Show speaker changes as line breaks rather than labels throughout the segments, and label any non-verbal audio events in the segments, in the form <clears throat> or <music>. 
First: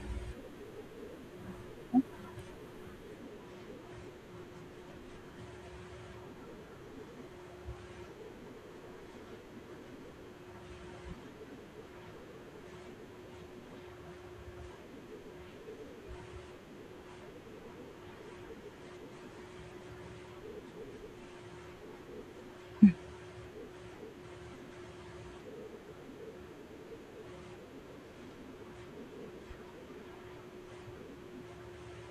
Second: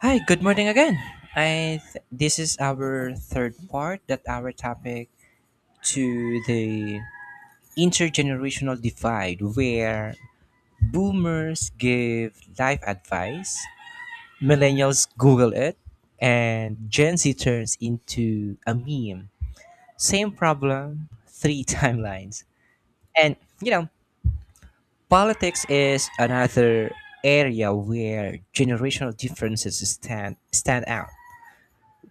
Hi, good morning again. This is our third part that our topic to the intergenerational divide where boomers give life advice, millennials google it, and Gen Z turns into a meme. Same problem, three <laughs> timelines. And you know, politics is another area where generational differences stand out.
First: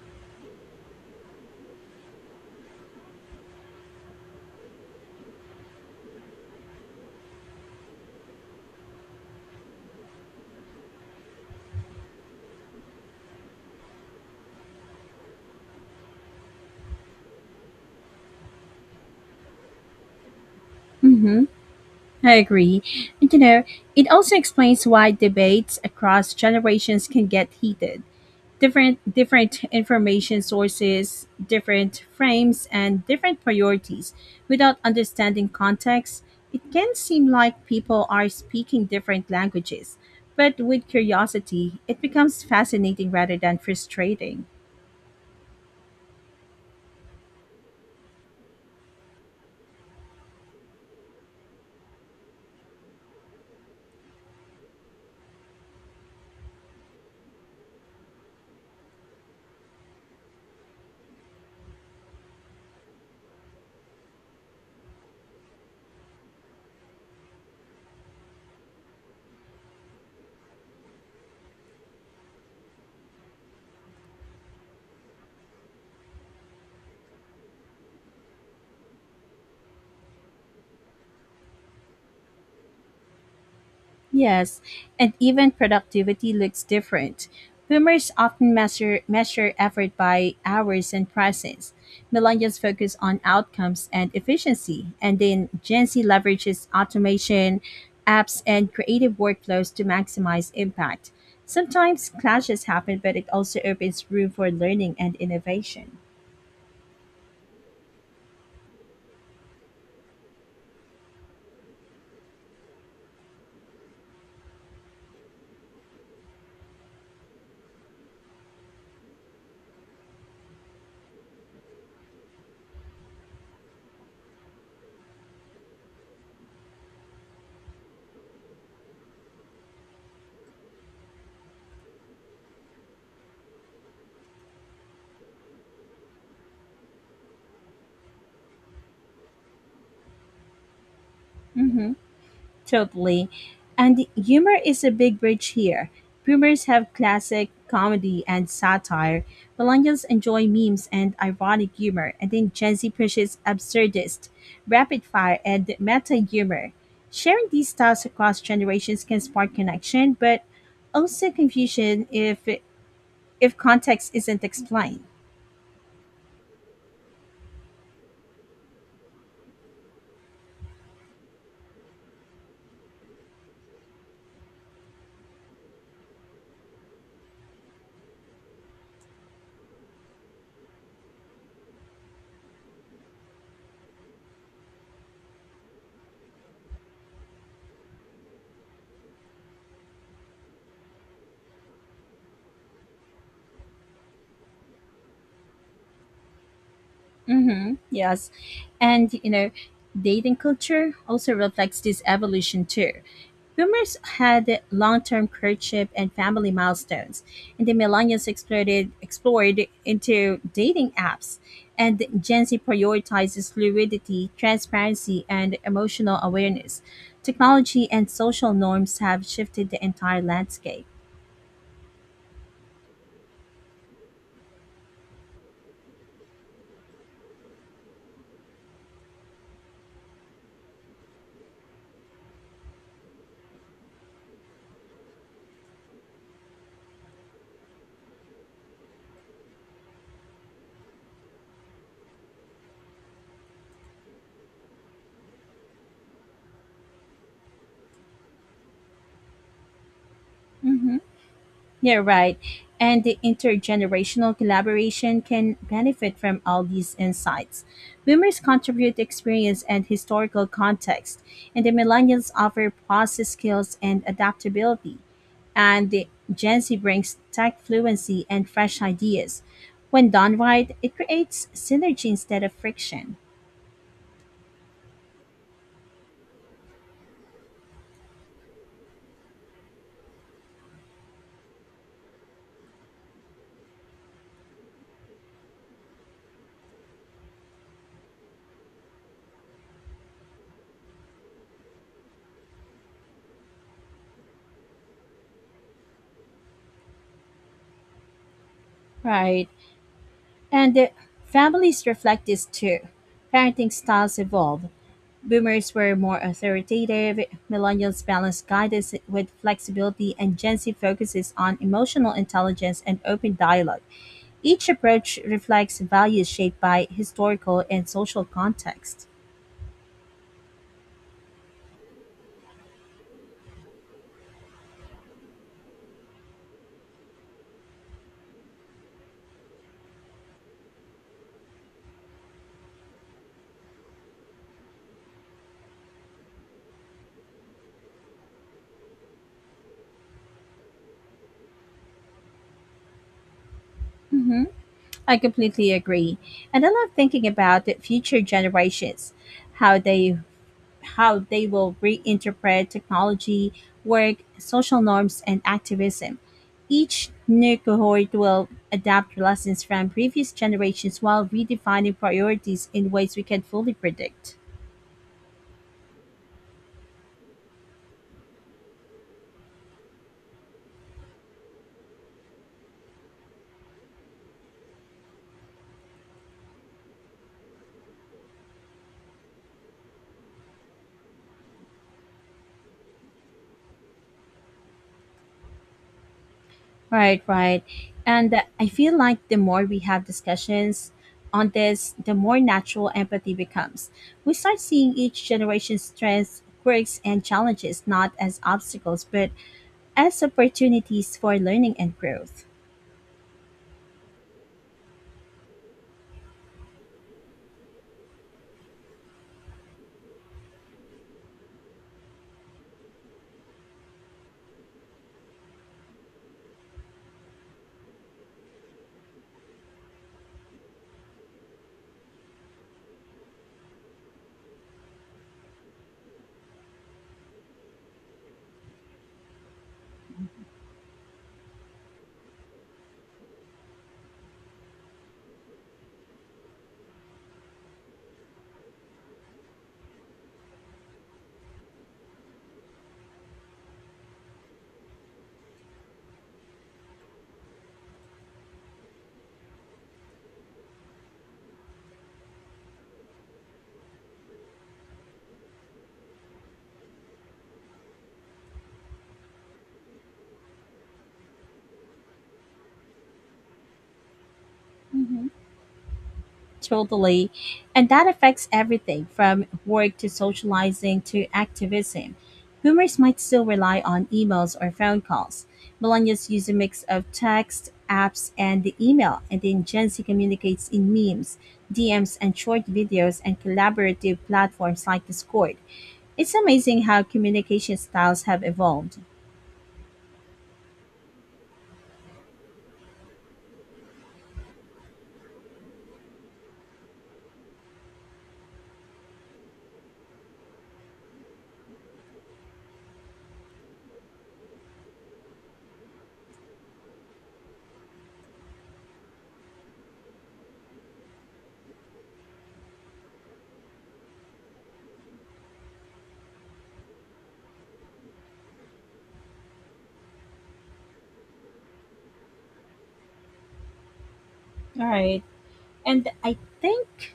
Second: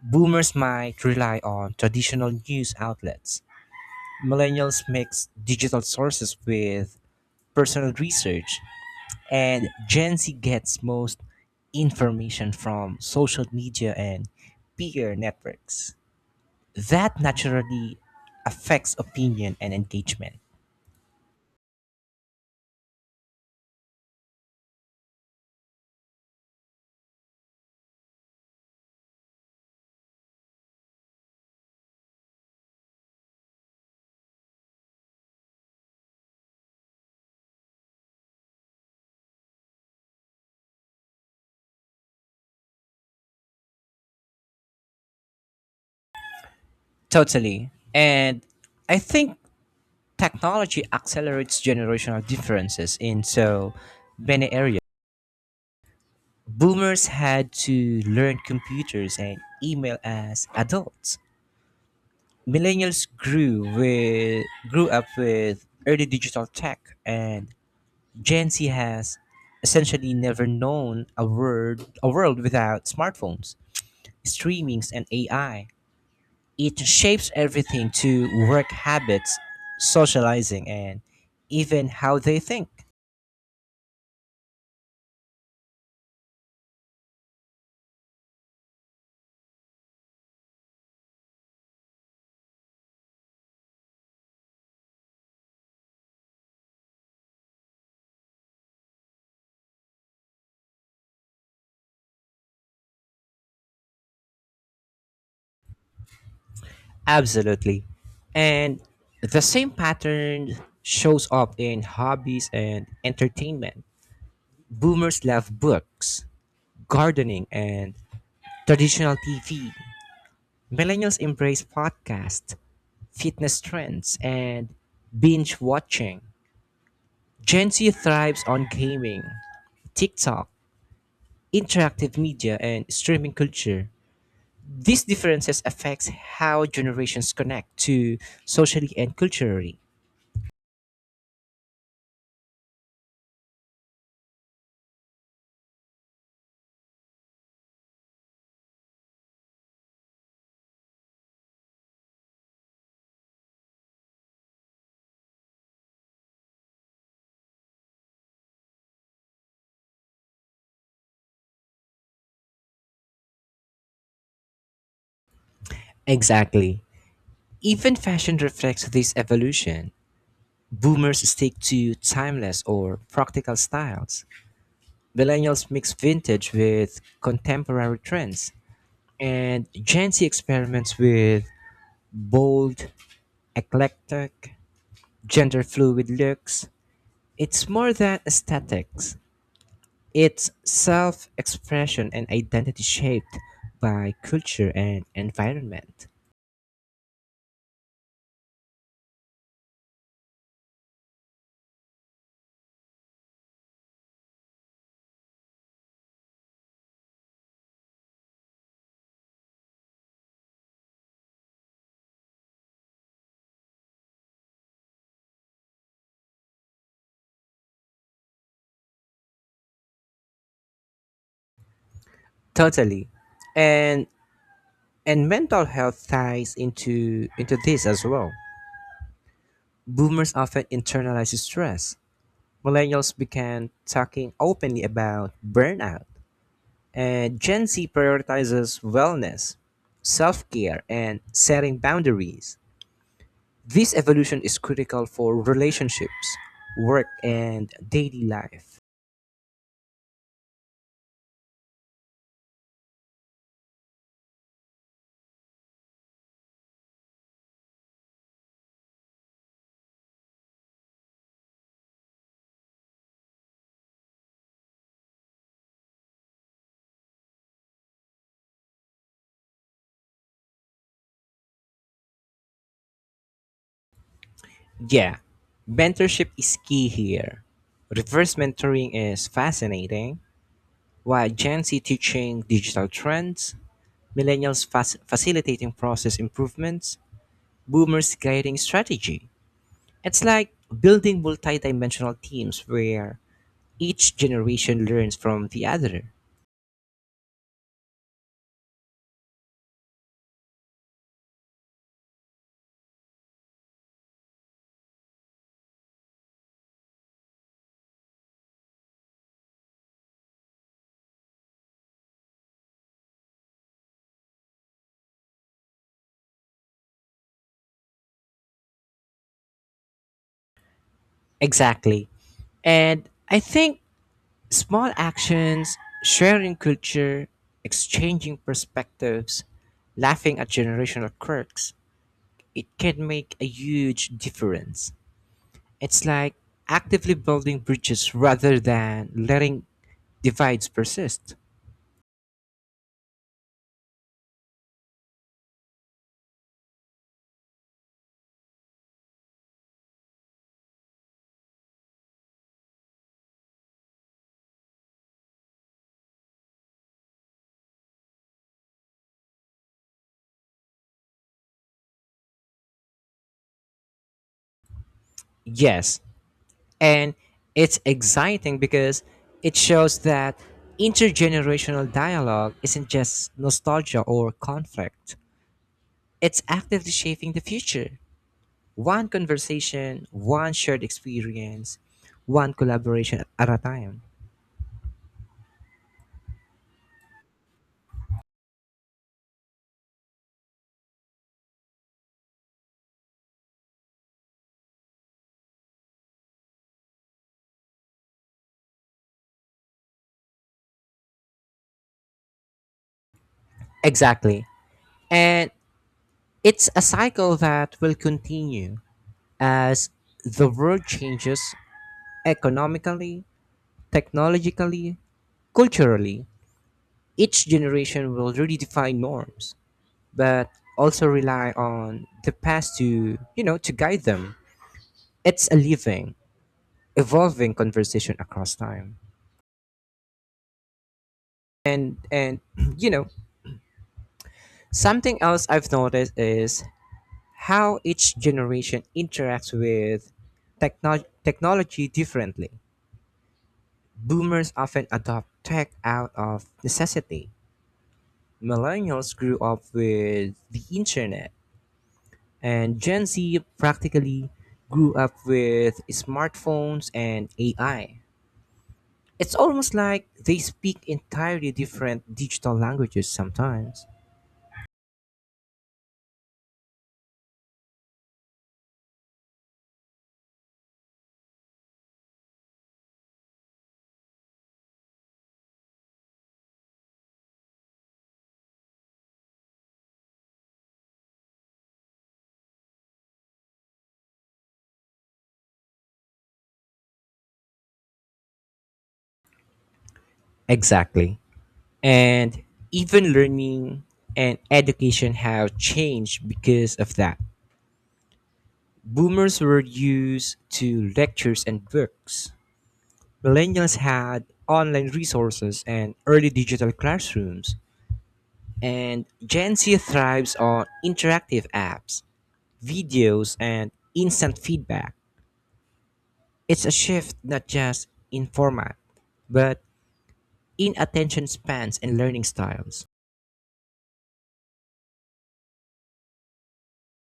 Boomers might rely on traditional news outlets. Millennials mix digital sources with personal research. And Gen Z gets most information from social media and peer networks. That naturally affects opinion and engagement.
hmm I agree. And you know, it also explains why debates across generations can get heated. Different information sources, different frames, and different priorities. Without understanding context, it can seem like people are speaking different languages. But with curiosity, it becomes fascinating rather than frustrating.
Totally. And I think technology accelerates generational differences in so many areas. Boomers had to learn computers and email as adults. Millennials grew up with early digital tech and Gen Z has essentially never known a world without smartphones, streamings and AI. It shapes everything to work habits, socializing and even how they think.
Yes, and even productivity looks different. Boomers often measure effort by hours and prices. Millennials focus on outcomes and efficiency, and then Gen Z leverages automation, apps, and creative workflows to maximize impact. Sometimes clashes happen, but it also opens room for learning and innovation.
Absolutely. And the same pattern shows up in hobbies and entertainment. Boomers love books, gardening, and traditional TV. Millennials embrace podcasts, fitness trends, and binge watching. Gen Z thrives on gaming, TikTok, interactive media, and streaming culture. These differences affects how generations connect to socially and culturally.
Mhm. Totally. And humor is a big bridge here. Boomers have classic comedy and satire. Millennials enjoy memes and ironic humor, and then Gen Z pushes absurdist, rapid fire, and meta humor. Sharing these styles across generations can spark connection, but also confusion if context isn't explained.
Exactly. Even fashion reflects this evolution. Boomers stick to timeless or practical styles. Millennials mix vintage with contemporary trends. And Gen Z experiments with bold, eclectic, gender fluid looks. It's more than aesthetics, it's self expression and identity shaped by culture and environment.
Mm-hmm. Yes. And, you know, dating culture also reflects this evolution too. Boomers had long-term courtship and family milestones, and the millennials explored into dating apps, and Gen Z prioritizes fluidity, transparency, and emotional awareness. Technology and social norms have shifted the entire landscape.
Totally. And And mental health ties into this as well. Boomers often internalize stress. Millennials began talking openly about burnout, and Gen Z prioritizes wellness, self-care, and setting boundaries. This evolution is critical for relationships, work, and daily life.
Mhm. Yeah, right. And the intergenerational collaboration can benefit from all these insights. Boomers contribute experience and historical context, and the millennials offer process skills and adaptability. And the Gen Z brings tech fluency and fresh ideas. When done right, it creates synergy instead of friction.
Yeah, mentorship is key here. Reverse mentoring is fascinating, while Gen Z teaching digital trends, millennials facilitating process improvements, boomers guiding strategy. It's like building multidimensional teams where each generation learns from the other.
Right. And the families reflect this too. Parenting styles evolve, Boomers were more authoritative, millennials balance guidance with flexibility, and Gen Z focuses on emotional intelligence and open dialogue. Each approach reflects values shaped by historical and social context.
Exactly. And I think small actions, sharing culture, exchanging perspectives, laughing at generational quirks, it can make a huge difference. It's like actively building bridges rather than letting divides persist.
hmm I completely agree. And I love thinking about the future generations, how they how they will reinterpret technology, work, social norms, and activism. Each new cohort will adapt lessons from previous generations while redefining priorities in ways we can fully predict.
Yes, and it's exciting because it shows that intergenerational dialogue isn't just nostalgia or conflict, it's actively shaping the future. One conversation, one shared experience, one collaboration at a time.
Right, right. And I feel like the more we have discussions on this, the more natural empathy becomes. We start seeing each generation's strengths, quirks, and challenges not as obstacles, but as opportunities for learning and growth.
Exactly. And it's a cycle that will continue as the world changes economically, technologically, culturally. Each generation will redefine norms but also rely on the past to guide them. It's a living, evolving conversation across time. And <clears throat> you know, something else I've noticed is how each generation interacts with technology differently. Boomers often adopt tech out of necessity. Millennials grew up with the internet, and Gen Z practically grew up with smartphones and AI. It's almost like they speak entirely different digital languages sometimes.
Totally. And that affects everything from work to socializing to activism. Boomers might still rely on emails or phone calls. Millennials use a mix of text, apps, and the email. And then Gen Z communicates in memes, DMs, and short videos and collaborative platforms like Discord. It's amazing how communication styles have evolved.
Exactly. And even learning and education have changed because of that. Boomers were used to lectures and books. Millennials had online resources and early digital classrooms. And Gen Z thrives on interactive apps, videos, and instant feedback. It's a shift not just in format, but in attention spans and learning styles.
All right. And I think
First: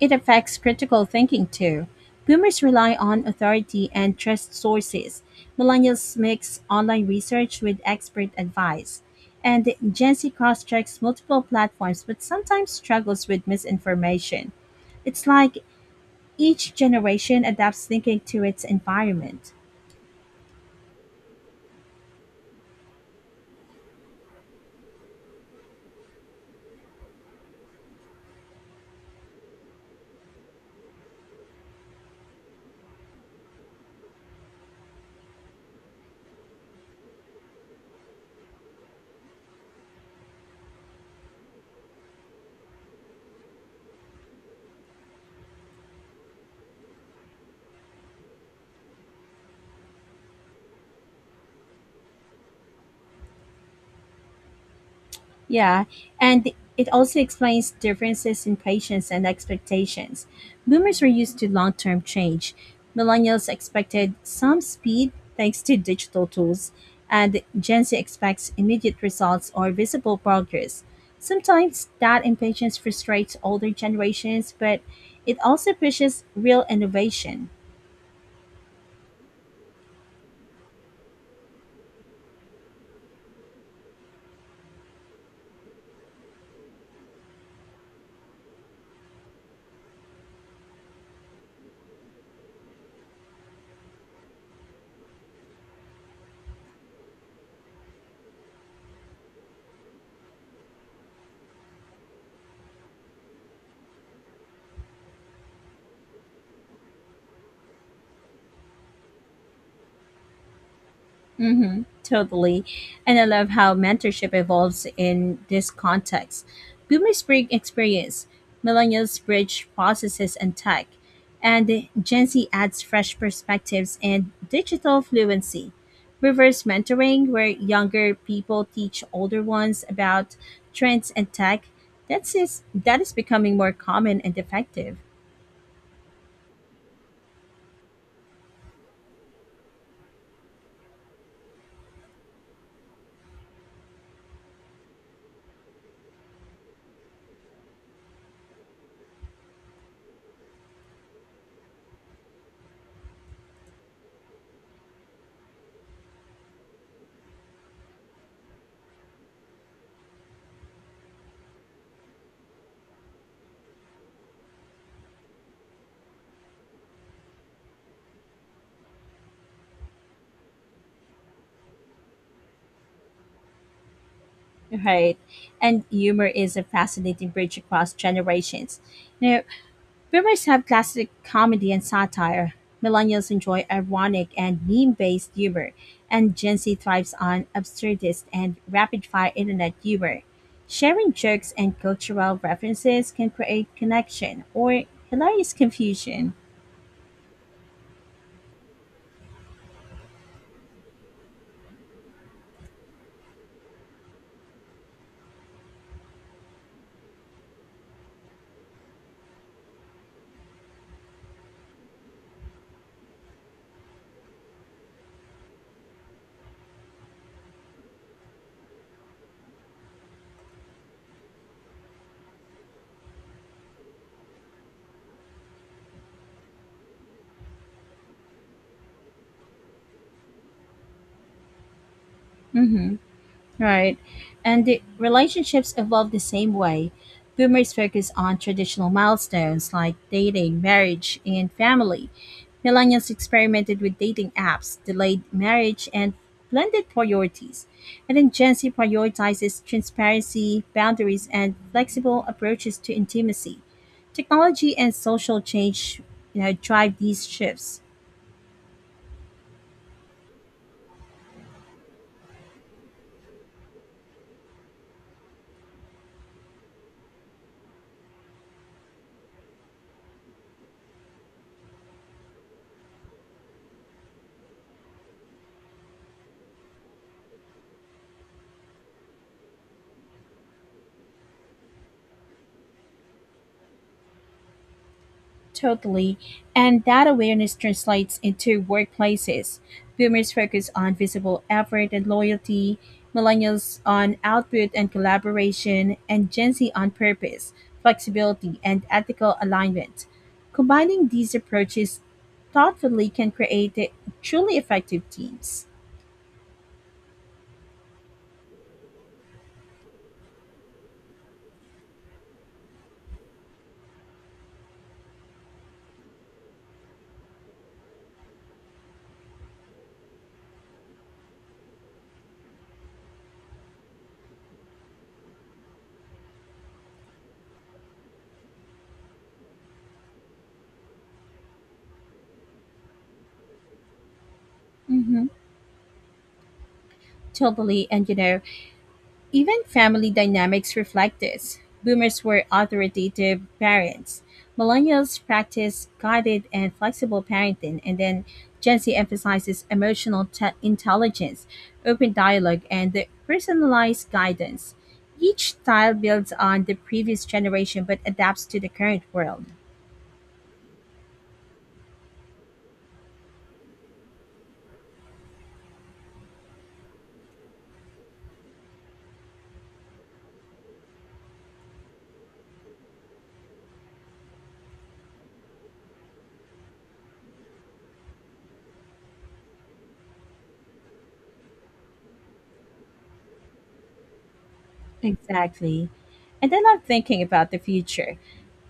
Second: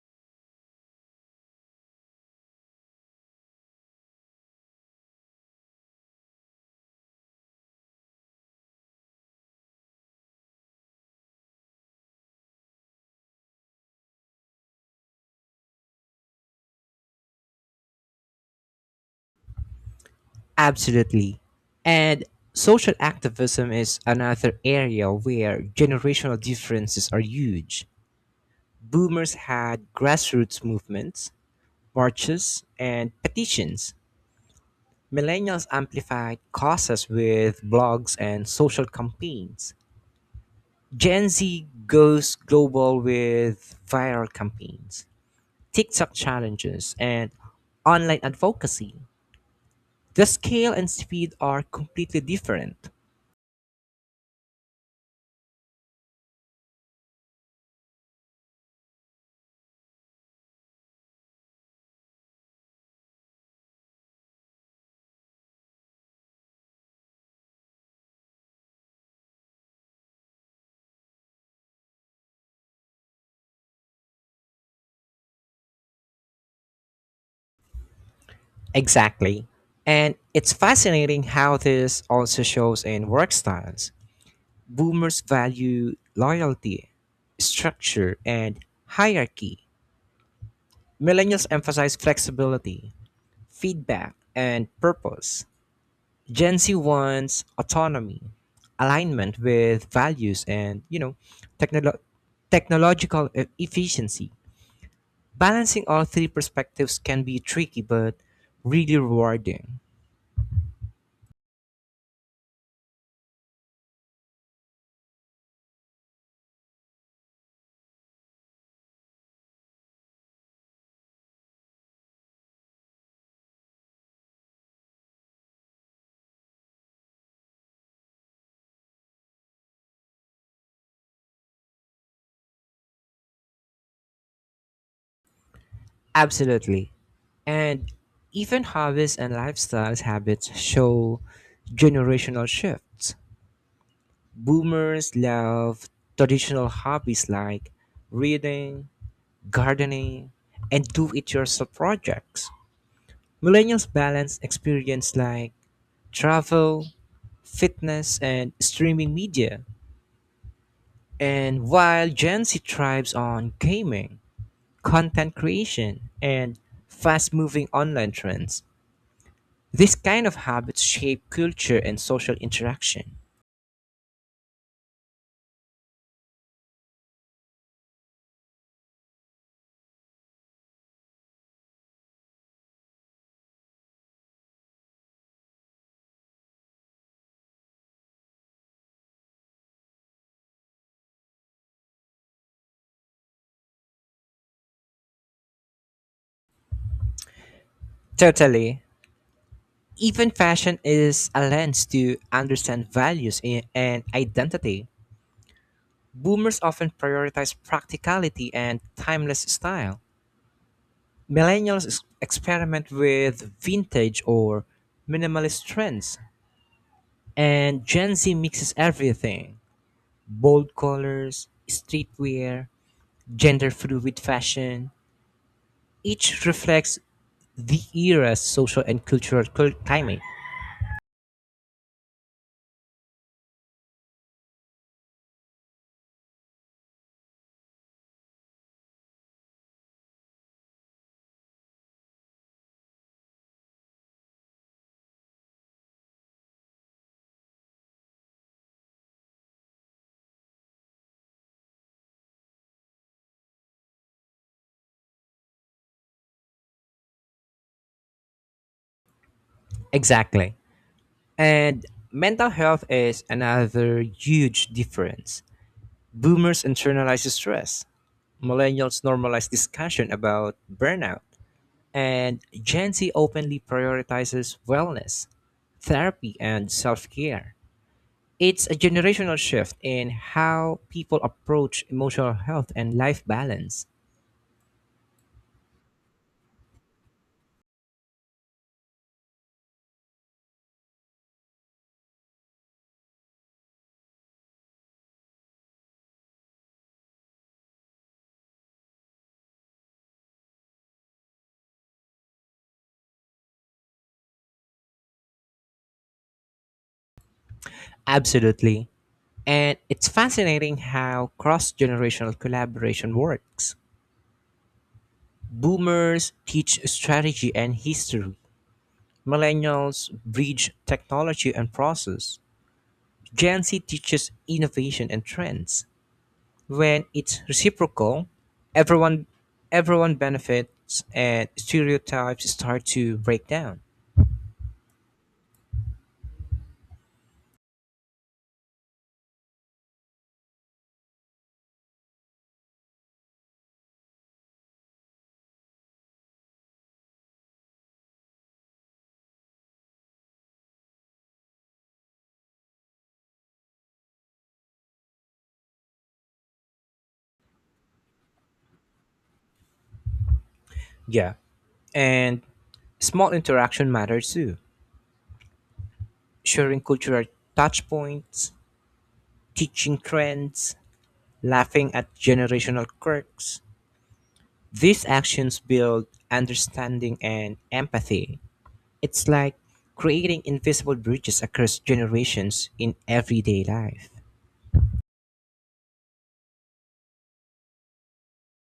it affects critical thinking too. Boomers rely on authority and trust sources. Millennials mix online research with expert advice. And Gen Z cross checks multiple platforms but sometimes struggles with misinformation. It's like each generation adapts thinking to its environment.
Absolutely. And social activism is another area where generational differences are huge. Boomers had grassroots movements, marches, and petitions. Millennials amplified causes with blogs and social campaigns. Gen Z goes global with viral campaigns, TikTok challenges, and online advocacy. The scale and speed are completely different.
Yeah, and it also explains differences in patience and expectations. Boomers were used to long term change. Millennials expected some speed thanks to digital tools, and Gen Z expects immediate results or visible progress. Sometimes that impatience frustrates older generations, but it also pushes real innovation.
Exactly. And it's fascinating how this also shows in work styles. Boomers value loyalty, structure, and hierarchy. Millennials emphasize flexibility, feedback, and purpose. Gen Z wants autonomy, alignment with values, and technolo- technological efficiency. Balancing all three perspectives can be tricky but really rewarding.
Mm-hmm, totally. And I love how mentorship evolves in this context. Boomers bring experience, millennials bridge processes and tech, and Gen Z adds fresh perspectives and digital fluency. Reverse mentoring, where younger people teach older ones about trends and tech, that is becoming more common and effective.
Absolutely. And even hobbies and lifestyles habits show generational shifts. Boomers love traditional hobbies like reading, gardening, and do it yourself projects. Millennials balance experience like travel, fitness, and streaming media. And while Gen Z thrives on gaming, content creation, and fast moving online trends. These kind of habits shape culture and social interaction.
Right. And humor is a fascinating bridge across generations. Now, Boomers have classic comedy and satire. Millennials enjoy ironic and meme based humor, and Gen Z thrives on absurdist and rapid fire internet humor. Sharing jokes and cultural references can create connection or hilarious confusion.
Totally. Even fashion is a lens to understand values and identity. Boomers often prioritize practicality and timeless style. Millennials experiment with vintage or minimalist trends. And Gen Z mixes everything bold colors, streetwear, gender fluid fashion, each reflects the era's social and cultural climate.
Mhm. Right. And the relationships evolve the same way. Boomers focus on traditional milestones like dating, marriage, and family. Millennials experimented with dating apps, delayed marriage, and blended priorities. And then Gen Z prioritizes transparency, boundaries, and flexible approaches to intimacy. Technology and social change, you know, drive these shifts.
Exactly. And mental health is another huge difference. Boomers internalize stress, millennials normalize discussion about burnout, and Gen Z openly prioritizes wellness, therapy, and self care. It's a generational shift in how people approach emotional health and life balance.
Totally. And that awareness translates into workplaces. Boomers focus on visible effort and loyalty, millennials on output and collaboration, and Gen Z on purpose, flexibility, and ethical alignment. Combining these approaches thoughtfully can create truly effective teams.
Absolutely. And it's fascinating how cross generational collaboration works. Boomers teach strategy and history, millennials bridge technology and process, Gen Z teaches innovation and trends. When it's reciprocal, everyone everyone benefits and stereotypes start to break down.
Mm-hmm. Totally. And you know, even family dynamics reflect this. Boomers were authoritative parents. Millennials practice guided and flexible parenting, and then Gen Z emphasizes emotional intelligence, open dialogue, and the personalized guidance. Each style builds on the previous generation but adapts to the current world.
Yeah. And small interaction matters too. Sharing cultural touch points, teaching trends, laughing at generational quirks, these actions build understanding and empathy. It's like creating invisible bridges across generations in everyday life.
Exactly. And then I'm thinking about the future.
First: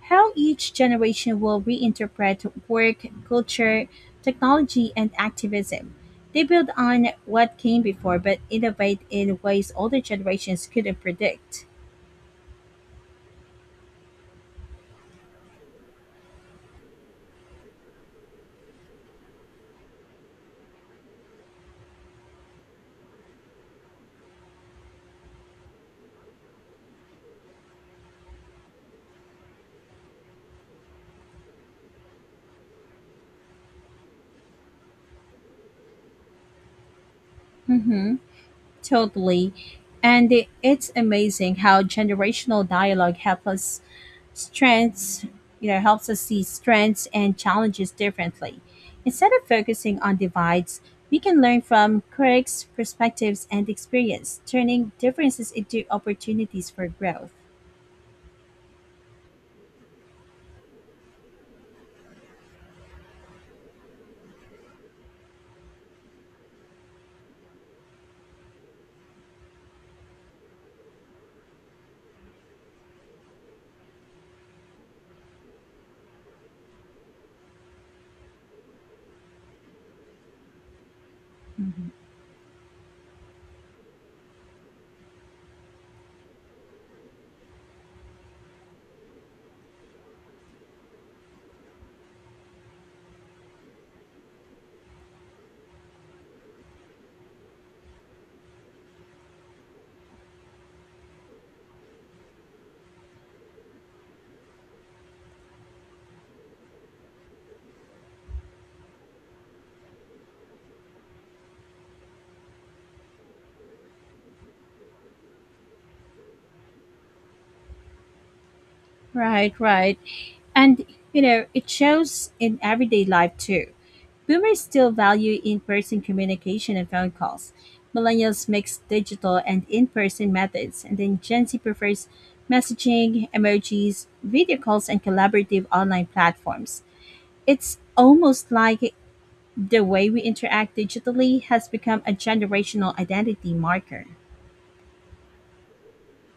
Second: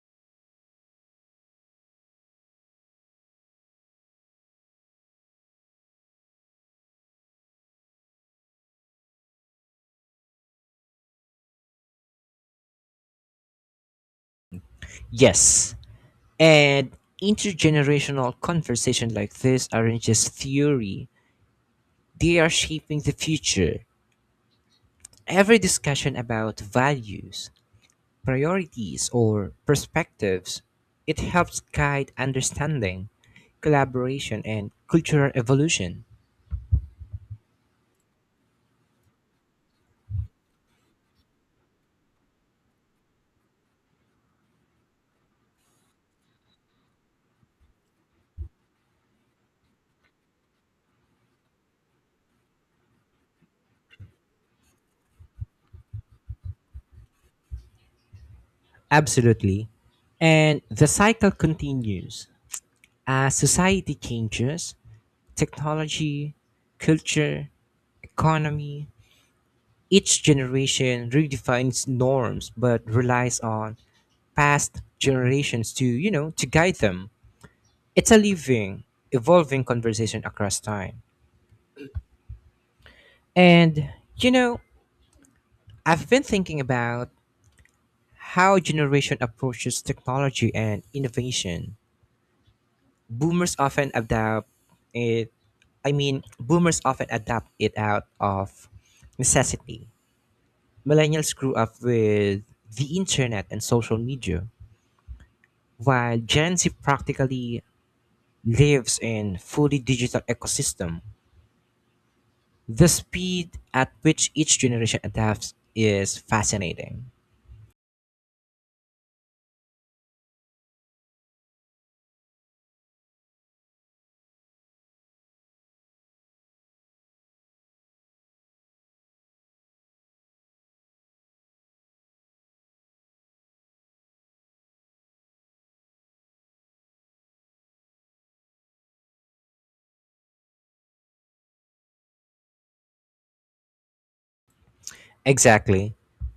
How each generation will reinterpret work, culture, technology, and activism. They build on what came before but innovate in ways older generations couldn't predict.
Yes, and intergenerational conversation like this aren't just theory, they are shaping the future. Every discussion about values, priorities or perspectives, it helps guide understanding, collaboration, and cultural evolution.
Mm-hmm. Totally. And it's amazing how generational dialogue helps us strengths you know helps us see strengths and challenges differently, instead of focusing on divides, we can learn from critics perspectives and experience, turning differences into opportunities for growth.
Absolutely. And the cycle continues as society changes, technology, culture, economy. Each generation redefines norms but relies on past generations to guide them. It's a living, evolving conversation across time.
hmm
And, you know, I've been thinking about how generation approaches technology and innovation. Boomers often adapt it I mean boomers often adapt it out of necessity. Millennials grew up with the internet and social media, while Gen Z practically lives in fully digital ecosystem. The speed at which each generation adapts is fascinating.
right, right. And you know, it shows in everyday life too. Boomers still value in-person communication and phone calls. Millennials mix digital and in-person methods, and then Gen Z prefers messaging, emojis, video calls, and collaborative online platforms. It's almost like the way we interact digitally has become a generational identity marker.
Exactly.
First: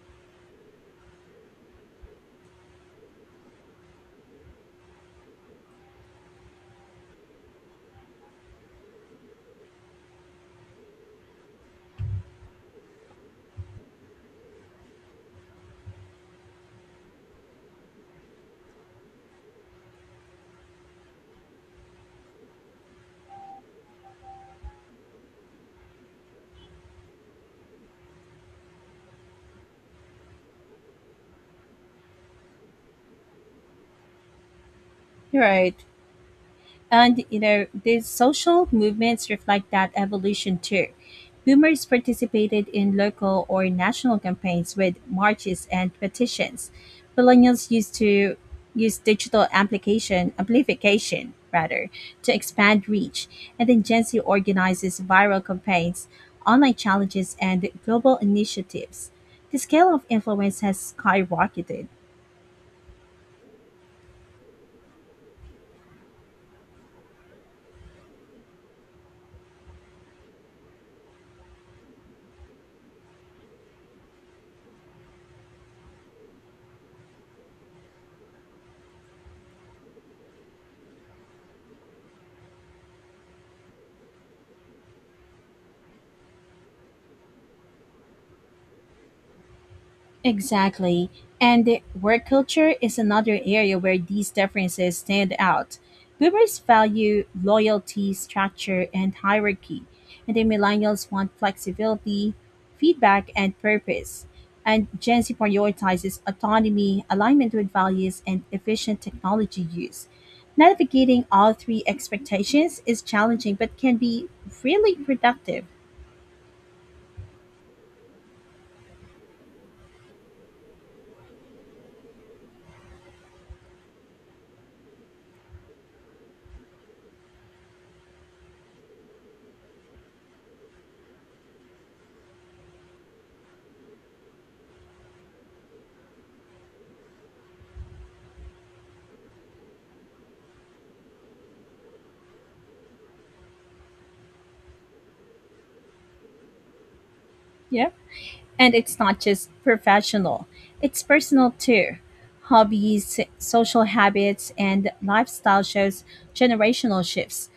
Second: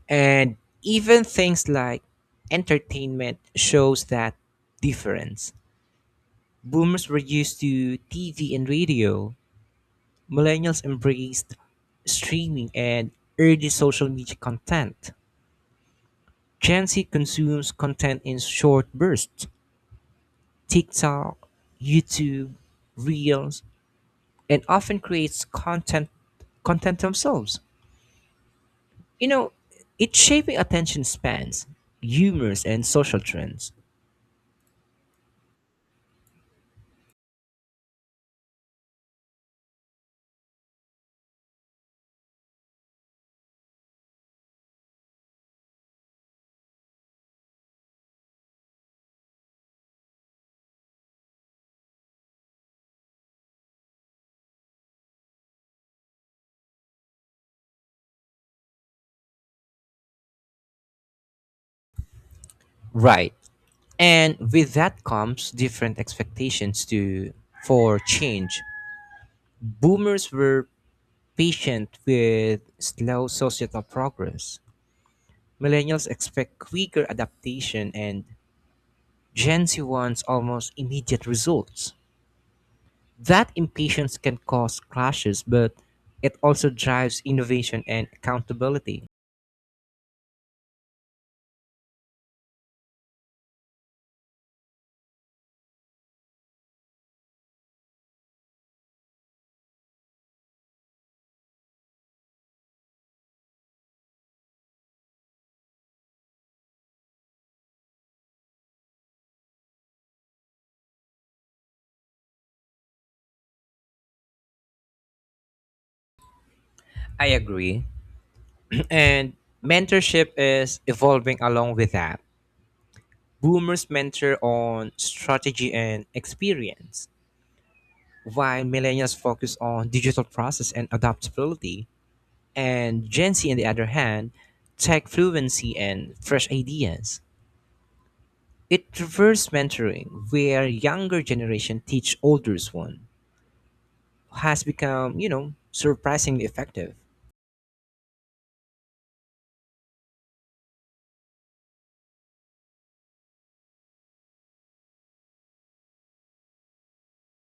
And even things like entertainment shows that difference. Boomers were used to TV and radio. Millennials embraced streaming and early social media content. Gen Z consumes content in short bursts TikTok, YouTube, Reels, and often creates content themselves. You know, it's shaping attention spans, humors, and social trends.
Right. And you know, these social movements reflect that evolution too. Boomers participated in local or national campaigns with marches and petitions. Millennials use digital application amplification rather to expand reach, and then Gen Z organizes viral campaigns, online challenges, and global initiatives. The scale of influence has skyrocketed.
Right. And with that comes different expectations to for change. Boomers were patient with slow societal progress. Millennials expect quicker adaptation and Gen Z wants almost immediate results. That impatience can cause clashes, but it also drives innovation and accountability.
Exactly. And the work culture is another area where these differences stand out. Boomers value loyalty, structure, and hierarchy, and the millennials want flexibility, feedback, and purpose. And Gen Z prioritizes autonomy, alignment with values, and efficient technology use. Navigating all three expectations is challenging but can be really productive.
I agree. And mentorship is evolving along with that. Boomers mentor on strategy and experience, while millennials focus on digital process and adaptability, and Gen Z, on the other hand, tech fluency and fresh ideas. It reverse mentoring, where younger generation teach older one, has become surprisingly effective.
Yeah. And it's not just professional, it's personal too. Hobbies, social habits, and lifestyle shows generational shifts.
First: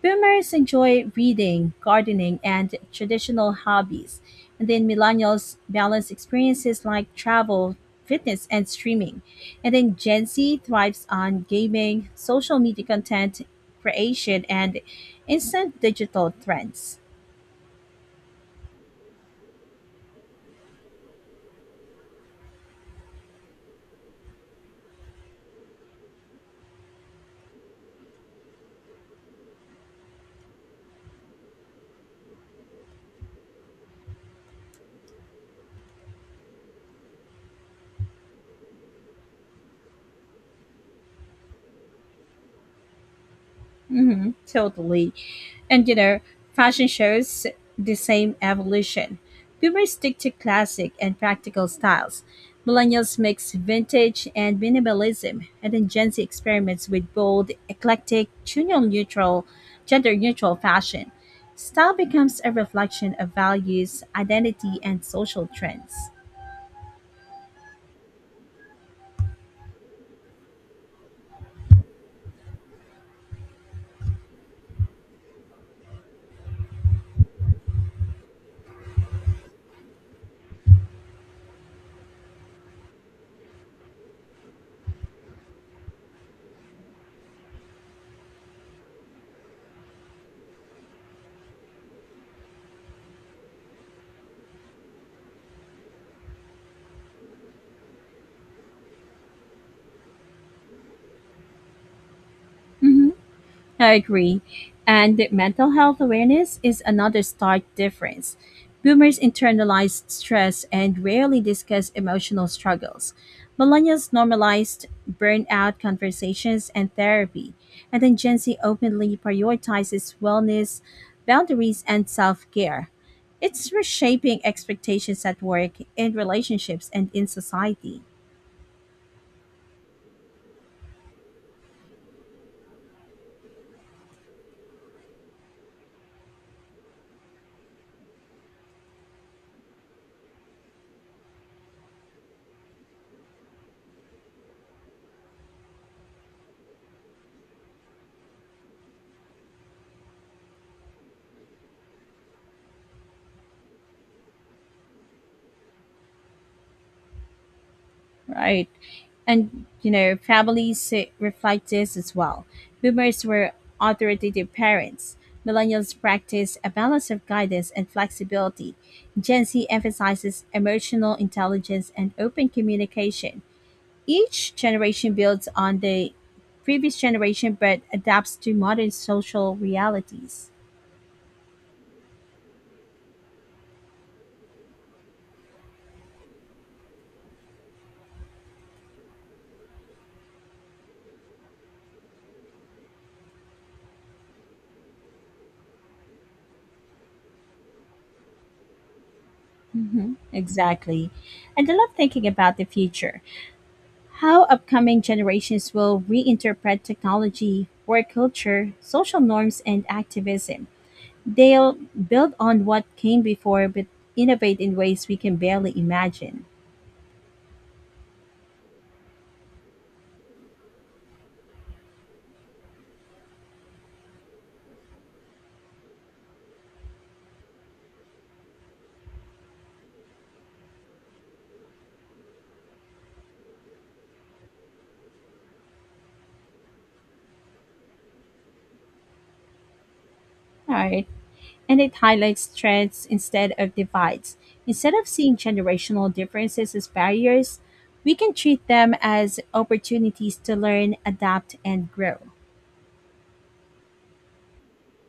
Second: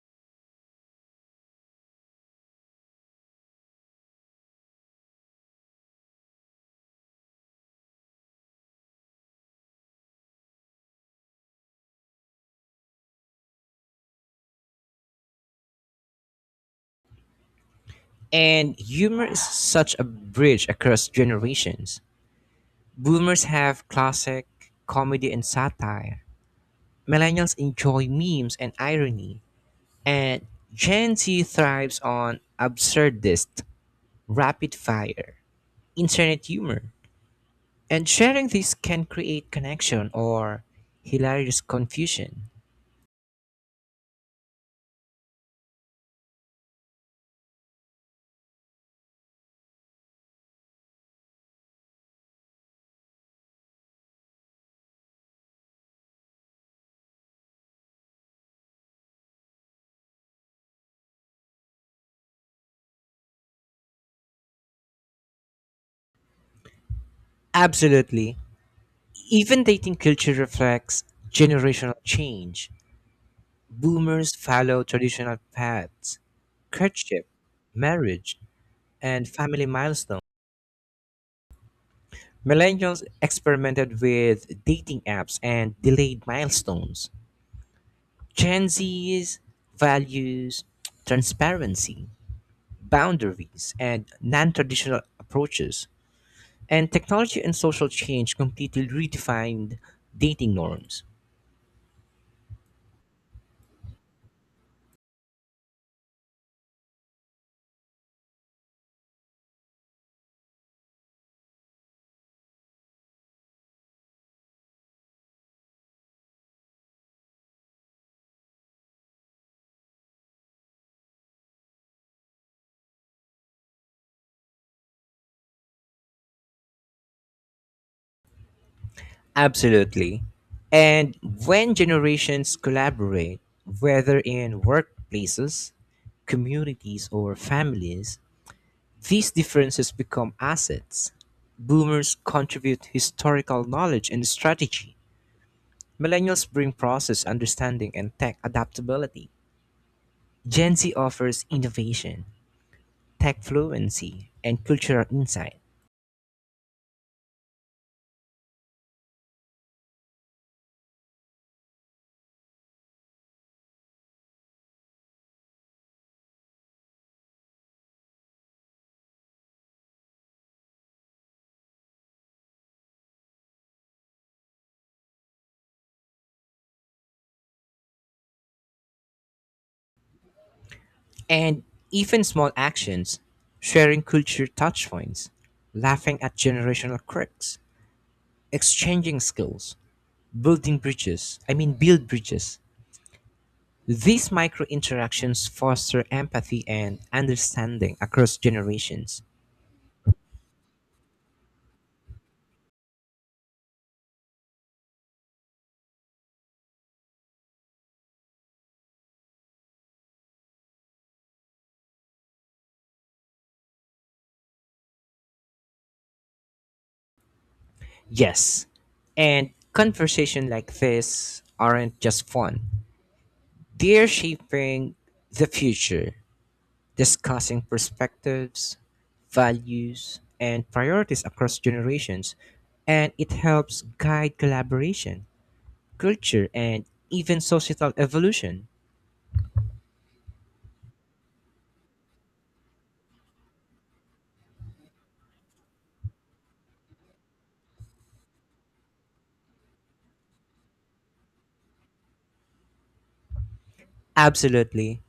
Boomers enjoy reading, gardening, and traditional hobbies. And then millennials balance experiences like travel, fitness, and streaming. And then Gen Z thrives on gaming, social media content creation, and instant digital trends.
And humor is such a bridge across generations. Boomers have classic comedy and satire, millennials enjoy memes and irony, and Gen Z thrives on absurdist, rapid fire, internet humor. And sharing this can create connection or hilarious confusion.
Totally. And you know, fashion shows the same evolution. Boomers stick to classic and practical styles. Millennials mix vintage and minimalism, and then Gen Z experiments with bold, eclectic, gender-neutral fashion. Style becomes a reflection of values, identity, and social trends.
Absolutely. Even dating culture reflects generational change. Boomers follow traditional paths, courtship, marriage, and family milestones. Millennials experimented with dating apps and delayed milestones. Gen Z's values transparency, boundaries, and non traditional approaches, and technology and social change completely redefined dating norms.
Mhm. I agree. And the mental health awareness is another stark difference. Boomers internalize stress and rarely discuss emotional struggles. Millennials normalized burnout conversations and therapy. And then Gen Z openly prioritizes wellness, boundaries, and self care. It's reshaping expectations at work, in relationships, and in society.
Absolutely. And when generations collaborate, whether in workplaces, communities, or families, these differences become assets. Boomers contribute historical knowledge and strategy. Millennials bring process understanding and tech adaptability. Gen Z offers innovation, tech fluency, and cultural insight.
Right. And, you know, families reflect this as well. Boomers were authoritative parents. Millennials practice a balance of guidance and flexibility. Gen Z emphasizes emotional intelligence and open communication. Each generation builds on the previous generation but adapts to modern social realities.
And even small actions, sharing culture touchpoints, laughing at generational quirks, exchanging skills, build bridges. These micro interactions foster empathy and understanding across generations.
Exactly. And I love thinking about the future. How upcoming generations will reinterpret technology, work culture, social norms, and activism. They'll build on what came before but innovate in ways we can barely imagine.
Yes, and conversation like this aren't just fun. They're shaping the future, discussing perspectives, values, and priorities across generations, and it helps guide collaboration, culture, and even societal evolution.
All right. And it highlights threads instead of divides. Instead of seeing generational differences as barriers, we can treat them as opportunities to learn, adapt, and grow.
Absolutely.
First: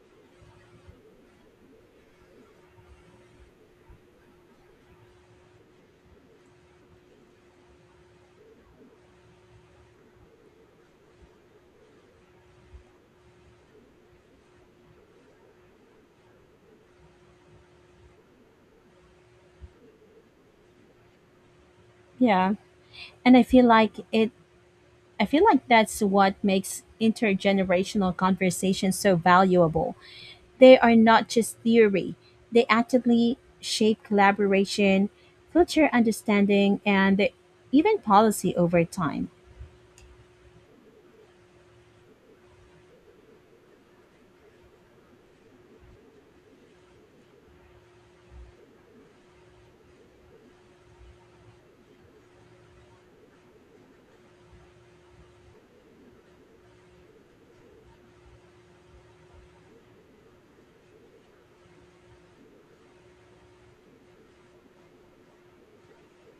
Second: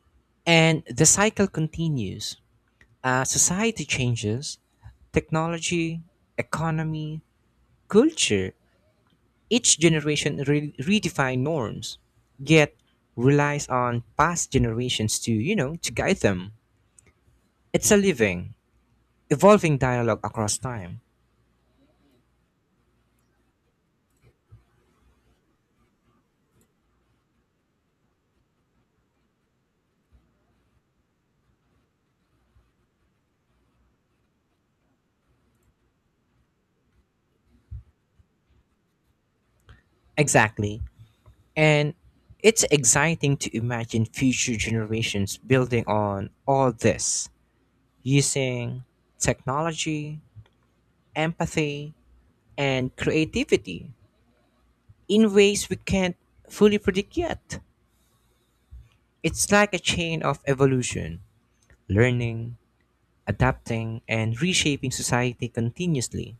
And the cycle continues. As society changes, technology, economy, culture, each generation redefine norms, yet relies on past generations to guide them. It's a living, evolving dialogue across time.
Yeah. And I feel like that's what makes intergenerational conversations so valuable. They are not just theory, they actively shape collaboration, future understanding, and even policy over time.
Exactly. And it's exciting to imagine future generations building on all this using technology, empathy, and creativity in ways we can't fully predict yet. It's like a chain of evolution, learning, adapting and reshaping society continuously.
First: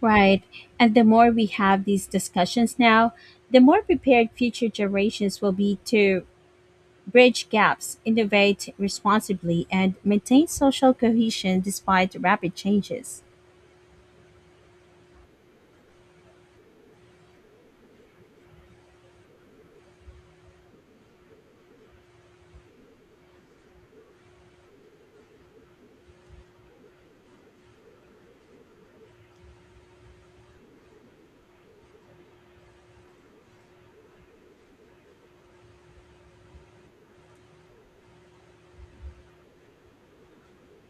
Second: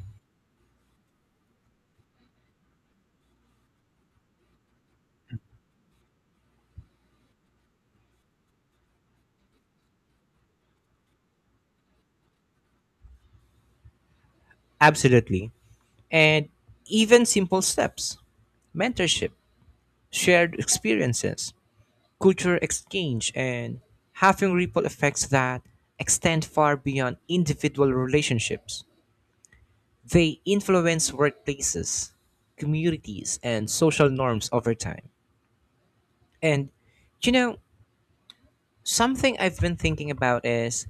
Right. And the more we have these discussions now, the more prepared future generations will be to bridge gaps, innovate responsibly, and maintain social cohesion despite rapid changes.
Absolutely. And even simple steps mentorship, shared experiences, cultural exchange, and having ripple effects that extend far beyond individual relationships. They influence workplaces, communities, and social norms over time. And you know, something I've been thinking about is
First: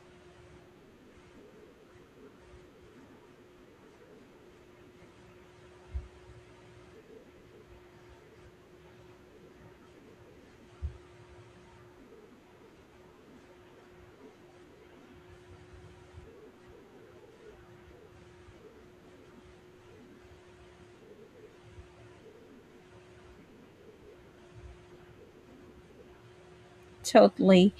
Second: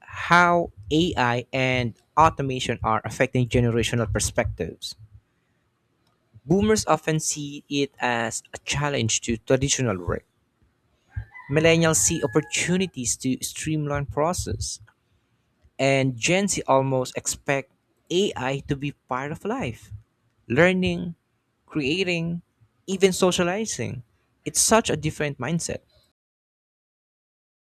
how AI and automation are affecting generational perspectives. Boomers often see it as a challenge to traditional work. Millennials see opportunities to streamline process, and Gen Z almost expect AI to be part of life, learning, creating, even socializing. It's such a different mindset.
Totally.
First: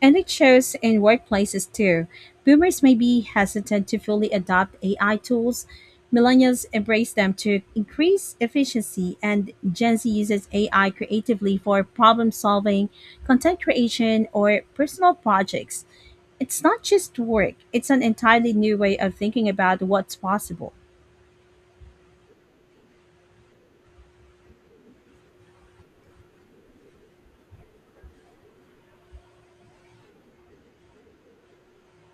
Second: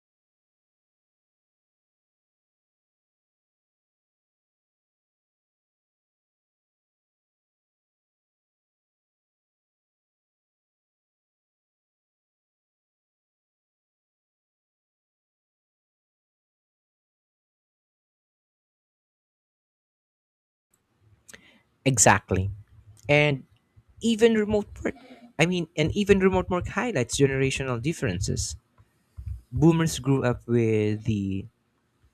And it shows in workplaces too. Boomers may be hesitant to fully adopt AI tools. Millennials embrace them to increase efficiency, and Gen Z uses AI creatively for problem solving, content creation, or personal projects. It's not just work, it's an entirely new way of thinking about what's possible.
Exactly. And even remote work. And even remote work highlights generational differences. Boomers grew up with the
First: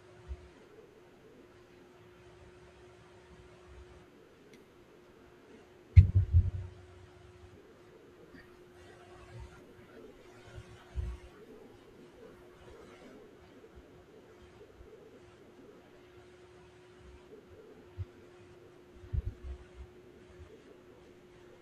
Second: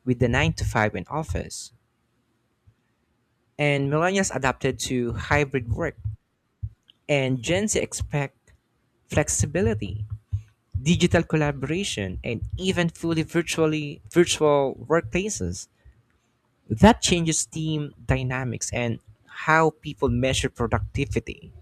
with the 9 to 5 in office, and millennials adapted to hybrid work, and Gen Z expect flexibility, digital collaboration, and even fully virtual workplaces. That changes team dynamics and how people measure productivity.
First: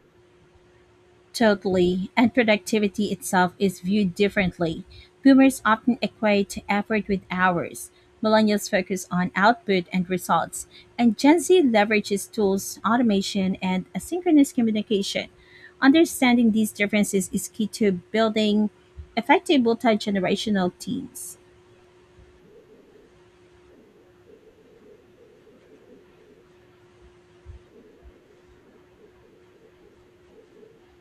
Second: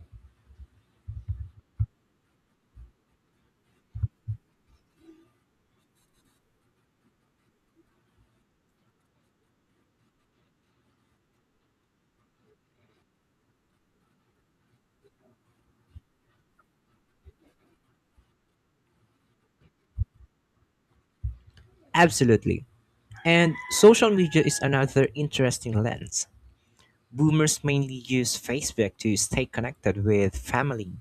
Totally, and productivity itself is viewed differently. Boomers often equate effort with hours. Millennials focus on output and results, and Gen Z leverages tools, automation, and asynchronous communication. Understanding these differences is key to building effective multi generational teams.
Absolutely. And social media is another interesting lens. Boomers mainly use Facebook to stay connected with family,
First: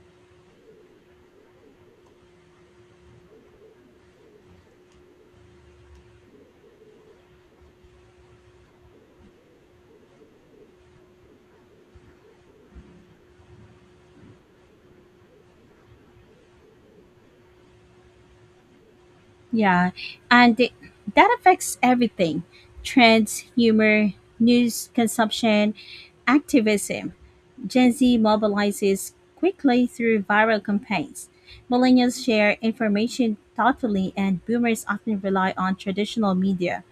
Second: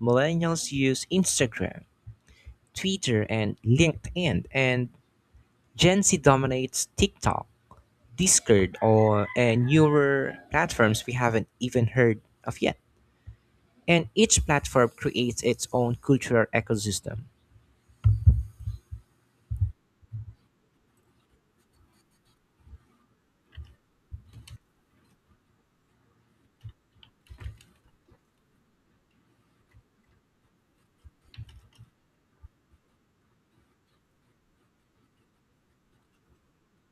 millennials use Instagram, Twitter, and LinkedIn, and Gen Z dominates TikTok, Discord, or and newer platforms we haven't even heard of yet. And each platform creates its own cultural ecosystem.
Yeah, and that affects everything, trends, humor, news consumption, activism. Gen Z mobilizes quickly through viral campaigns. Millennials share information thoughtfully, and boomers often rely on traditional media.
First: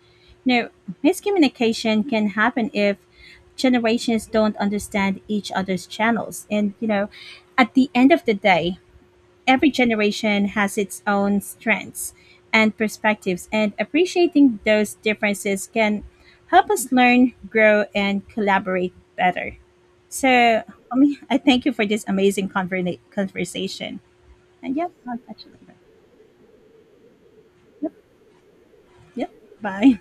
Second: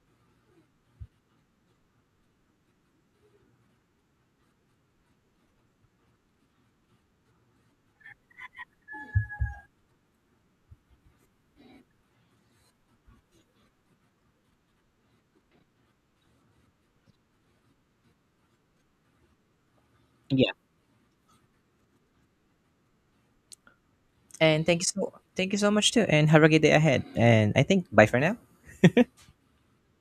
Now, miscommunication can happen if generations don't understand each other's channels. And, you know, at the end of the day, every generation has its own strengths and perspectives, and appreciating those differences can help us learn, grow, and collaborate better. So,
Yeah.
I mean, I thank you for this amazing conversation.
And
And
thank you
yeah,
so
I'll catch you
thank you so
later.
much too, and have a good day ahead. And I think bye for now.
Yep, bye.